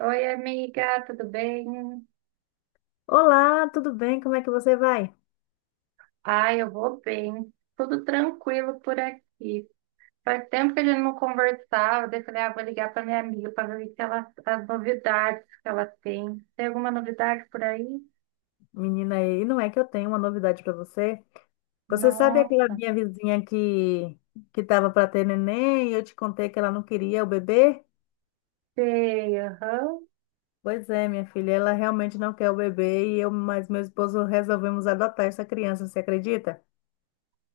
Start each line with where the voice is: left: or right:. right: Oi, amiga, tudo bem?
left: Olá, tudo bem? Como é que você vai?
right: Ai, eu vou bem. Tudo tranquilo por aqui. Faz tempo que a gente não conversava, daí eu falei, ah, vou ligar para minha amiga para ver o que ela, as novidades que ela tem. Tem alguma novidade por aí?
left: Menina, e não é que eu tenho uma novidade para você. Você sabe aquela
right: Nossa,
left: minha vizinha que estava para ter neném e eu te contei que ela não queria o bebê?
right: sei, aham.
left: Pois é, minha filha, ela realmente não quer o bebê e eu, mas meu esposo resolvemos adotar essa criança, você acredita?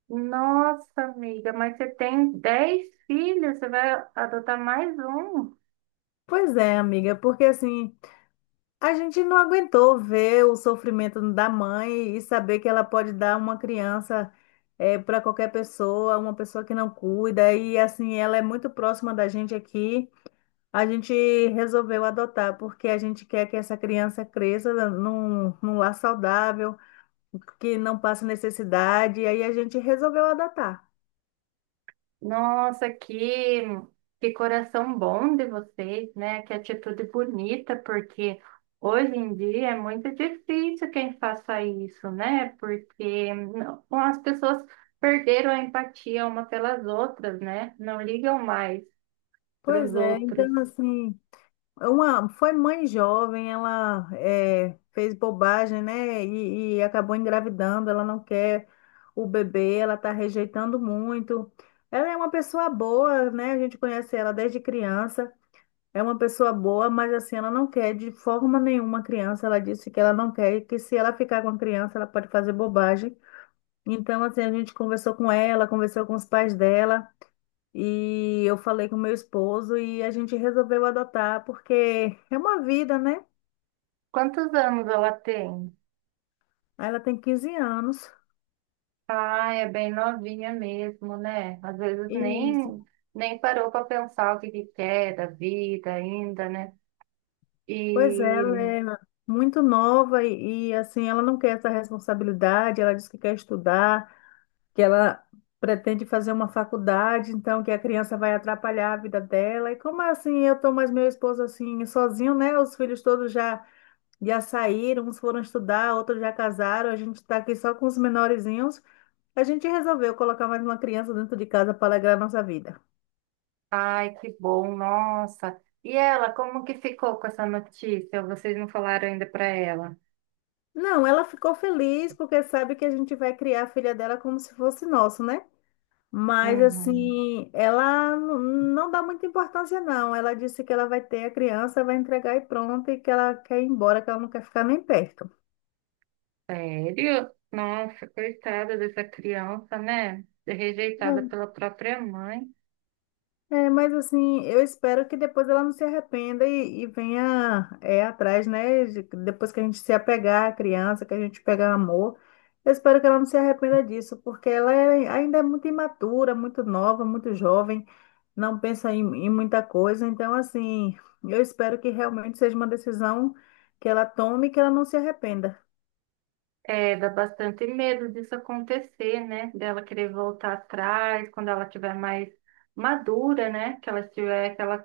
right: Nossa, amiga, mas você tem 10 filhos, você vai adotar mais um?
left: Pois é, amiga, porque assim, a gente não aguentou ver o sofrimento da mãe e saber que ela pode dar uma criança para qualquer pessoa, uma pessoa que não cuida. E assim, ela é muito próxima da gente aqui. A gente resolveu adotar, porque a gente quer que essa criança cresça num lar saudável, que não passe necessidade. E aí a gente resolveu adotar.
right: Nossa, que coração bom de vocês, né? Que atitude bonita, porque hoje em dia é muito difícil quem faça isso, né? Porque não- as pessoas perderam a empatia uma pelas outras, né? Não ligam mais para
left: Pois
right: os
left: é, então
right: outros.
left: assim. Uma, foi mãe jovem, ela é, fez bobagem, né? E acabou engravidando. Ela não quer o bebê, ela está rejeitando muito. Ela é uma pessoa boa, né? A gente conhece ela desde criança. É uma pessoa boa, mas assim, ela não quer de forma nenhuma a criança. Ela disse que ela não quer e que se ela ficar com a criança, ela pode fazer bobagem. Então, assim, a gente conversou com ela, conversou com os pais dela. E eu falei com meu esposo e a gente resolveu adotar, porque é uma vida, né?
right: Quantos anos ela tem?
left: Ela tem 15 anos.
right: Ah, é bem novinha mesmo, né? Às vezes
left: E,
right: nem parou para pensar o que que quer da vida ainda, né?
left: pois é, ela
right: E
left: é muito nova assim, ela não quer essa responsabilidade, ela diz que quer estudar, que ela pretende fazer uma faculdade, então que a criança vai atrapalhar a vida dela. E como assim, eu tô mais meu esposo assim, sozinho, né? Os filhos todos já saíram, uns foram estudar, outros já casaram, a gente tá aqui só com os menorzinhos. A gente resolveu colocar mais uma criança dentro de casa para alegrar nossa vida.
right: ai, que bom, nossa. E ela, como que ficou com essa notícia? Vocês não falaram ainda para ela?
left: Não, ela ficou feliz porque sabe que a gente vai criar a filha dela como se fosse nosso, né? Mas
right: Uhum.
left: assim, ela n- não dá muita importância, não. Ela disse que ela vai ter a criança, vai entregar e pronto, e que ela quer ir embora, que ela não quer ficar nem perto.
right: Sério? Nossa, coitada dessa criança, né? Rejeitada pela própria mãe.
left: É, mas assim, eu espero que depois ela não se arrependa venha é, atrás, né? Depois que a gente se apegar à criança, que a gente pegar amor, eu espero que ela não se arrependa disso, porque ainda é muito imatura, muito nova, muito jovem, não pensa em muita coisa. Então, assim, eu espero que realmente seja uma decisão que ela tome e que ela não se arrependa.
right: É, dá bastante medo disso acontecer, né? Dela querer voltar atrás quando ela tiver mais madura, né? Que ela tiver, que ela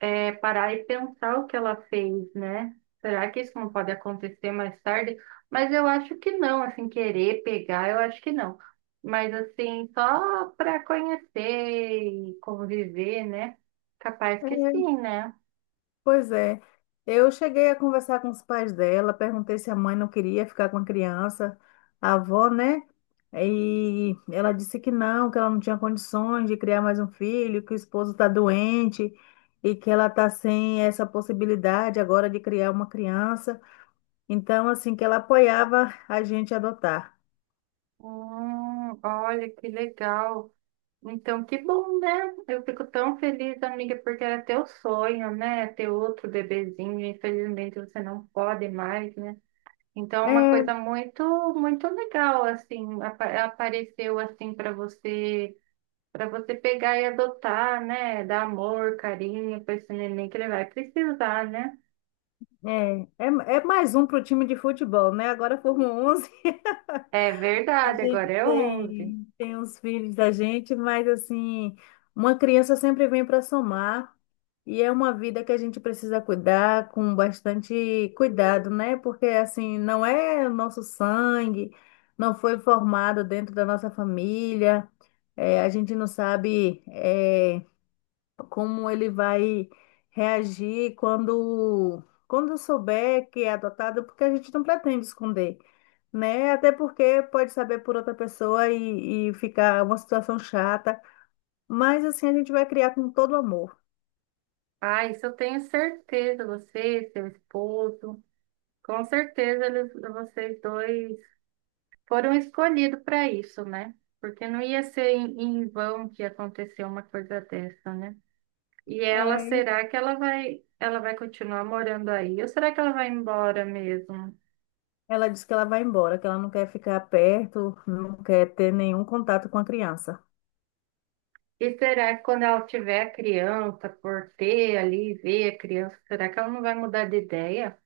right: é, parar e pensar o que ela fez, né? Será que isso não pode acontecer mais tarde? Mas eu acho que não, assim, querer pegar, eu acho que não. Mas assim, só para conhecer e conviver, né? Capaz que sim, né?
left: Pois é. Eu cheguei a conversar com os pais dela, perguntei se a mãe não queria ficar com a criança, a avó, né? E ela disse que não, que ela não tinha condições de criar mais um filho, que o esposo está doente e que ela está sem essa possibilidade agora de criar uma criança. Então, assim, que ela apoiava a gente adotar.
right: Olha que legal. Então, que bom, né? Eu fico tão feliz, amiga, porque era teu sonho, né? Ter outro bebezinho. Infelizmente, você não pode mais, né? Então, é uma coisa
left: É,
right: muito legal, assim, apa- apareceu assim para você pegar e adotar, né? Dar amor, carinho para esse neném que ele vai precisar, né?
left: é, é, é, mais um para o time de futebol, né? Agora formou 11.
right: É
left: A
right: verdade,
left: gente
right: agora é 11.
left: tem os filhos da gente, mas assim, uma criança sempre vem para somar e é uma vida que a gente precisa cuidar com bastante cuidado, né? Porque assim, não é o nosso sangue, não foi formado dentro da nossa família, é, a gente não sabe, é, como ele vai reagir quando souber que é adotado, porque a gente não pretende esconder, né? Até porque pode saber por outra pessoa ficar uma situação chata. Mas assim, a gente vai criar com todo amor.
right: Ah, isso eu tenho certeza, você, seu esposo, com certeza eles, vocês dois foram escolhidos para isso, né? Porque não ia ser em vão que aconteceu uma coisa dessa, né? E ela,
left: É,
right: será que ela vai continuar morando aí? Ou será que ela vai embora mesmo?
left: ela disse que ela vai embora, que ela não quer ficar perto, não quer ter nenhum contato com a criança.
right: E será que quando ela tiver a criança, por ter ali, ver a criança, será que ela não vai mudar de ideia?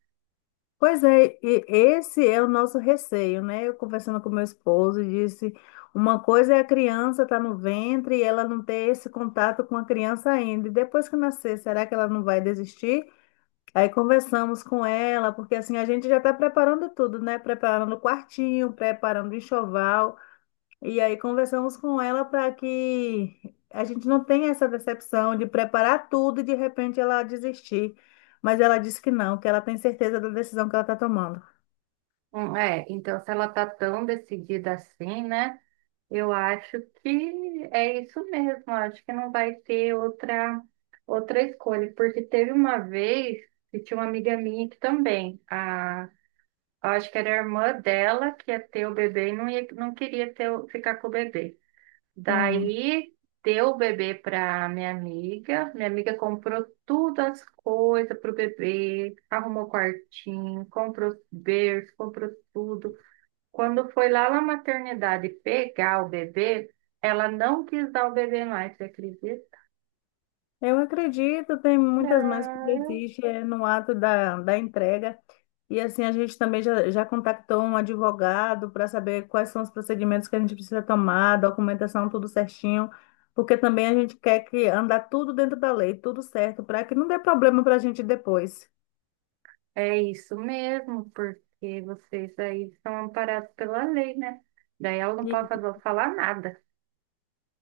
left: Pois é, e esse é o nosso receio, né? Eu conversando com meu esposo, disse, uma coisa é a criança estar no ventre e ela não ter esse contato com a criança ainda. E depois que nascer, será que ela não vai desistir? Aí conversamos com ela, porque assim a gente já está preparando tudo, né? Preparando o quartinho, preparando o enxoval. E aí conversamos com ela para que a gente não tenha essa decepção de preparar tudo e de repente ela desistir. Mas ela disse que não, que ela tem certeza da decisão que ela está tomando.
right: É, então se ela tá tão decidida assim, né? Eu acho que é isso mesmo. Eu acho que não vai ter outra escolha. Porque teve uma vez que tinha uma amiga minha que também, a eu acho que era a irmã dela que ia ter o bebê e não, ia, não queria ter, o- ficar com o bebê.
left: Sim.
right: Daí deu o bebê para minha amiga. Minha amiga comprou todas as coisas pro bebê, arrumou quartinho, comprou berço, comprou tudo. Quando foi lá na maternidade pegar o bebê, ela não quis dar o bebê mais, você acredita?
left: Eu acredito, tem muitas mães que desistem é, no ato da entrega. E assim, a gente também já contactou um advogado para saber quais são os procedimentos que a gente precisa tomar, documentação, tudo certinho, porque também a gente quer que andar tudo dentro da lei, tudo certo, para que não dê problema para a gente depois.
right: É isso mesmo, porque vocês aí são amparados pela lei, né? Daí ela não pode
left: E,
right: fazer, falar nada.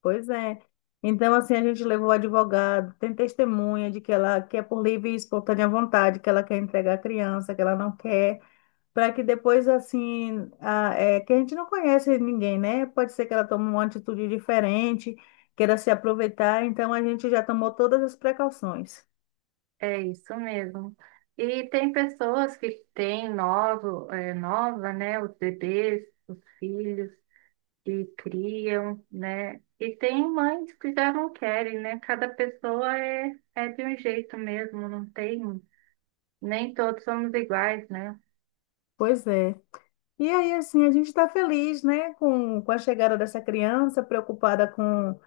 left: pois é. Então, assim, a gente levou o advogado, tem testemunha de que ela quer por livre e espontânea vontade, que ela quer entregar a criança, que ela não quer. Para que depois, assim, que a gente não conhece ninguém, né? Pode ser que ela tome uma atitude diferente, queira se aproveitar, então a gente já tomou todas as precauções.
right: É isso mesmo. E tem pessoas que têm novo, é, nova, né? Os bebês, os filhos, e criam, né? E tem mães que já não querem, né? Cada pessoa é de um jeito mesmo, não tem. Nem todos somos iguais, né?
left: Pois é. E aí, assim, a gente está feliz, né, com a chegada dessa criança, preocupada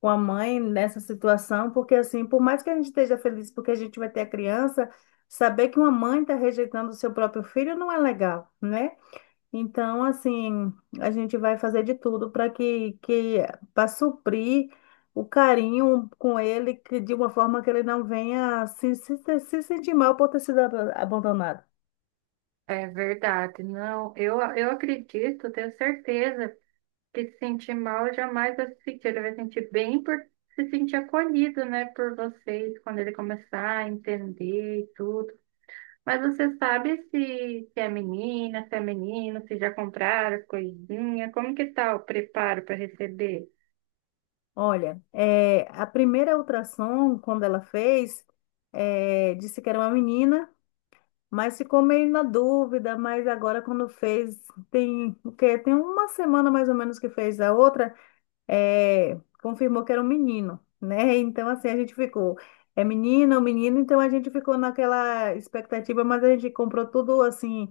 left: com a mãe nessa situação, porque, assim, por mais que a gente esteja feliz porque a gente vai ter a criança, saber que uma mãe está rejeitando o seu próprio filho não é legal, né? Então, assim, a gente vai fazer de tudo para que, que para suprir o carinho com ele, que de uma forma que ele não venha se sentir mal por ter sido abandonado.
right: É verdade. Não, eu acredito, tenho certeza que se sentir mal jamais vai se sentir, ele vai sentir bem por se sentir acolhido, né, por vocês, quando ele começar a entender e tudo. Mas você sabe se é menina, se é menino, se já compraram as coisinhas, como que tá o preparo para receber?
left: Olha, é, a primeira ultrassom, quando ela fez, é, disse que era uma menina, mas ficou meio na dúvida, mas agora quando fez, tem o quê? Tem uma semana mais ou menos que fez a outra. É, confirmou que era um menino, né? Então, assim, a gente ficou, é menina ou menino, então a gente ficou naquela expectativa, mas a gente comprou tudo, assim,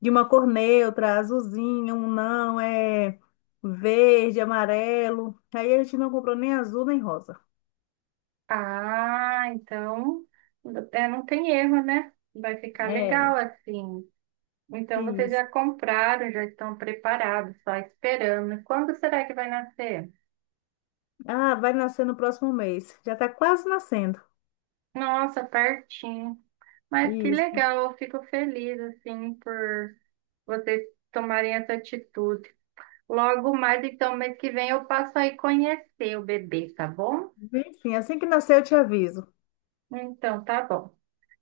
left: de uma cor neutra, azulzinho, um não, é verde, amarelo. Aí a gente não comprou nem azul nem rosa.
right: Ah, então é, não tem erro, né? Vai ficar
left: É,
right: legal assim. Então vocês já
left: isso.
right: compraram, já estão preparados, só esperando. Quando será que vai nascer?
left: Ah, vai nascer no próximo mês. Já tá quase nascendo.
right: Nossa, pertinho. Mas que
left: Isso.
right: legal, eu fico feliz assim por vocês tomarem essa atitude. Logo mais, então, mês que vem eu passo aí conhecer o bebê, tá bom?
left: Enfim, assim que nascer eu te aviso.
right: Então, tá bom.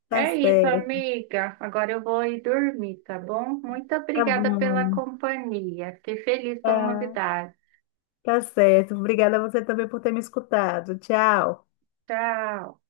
left: Tá
right: É isso,
left: certo.
right: amiga. Agora eu vou ir dormir, tá bom? Muito
left: Tá
right: obrigada pela
left: bom.
right: companhia. Fiquei feliz pela
left: Tá.
right: novidade.
left: Tá certo. Obrigada a você também por ter me escutado. Tchau.
right: Tchau.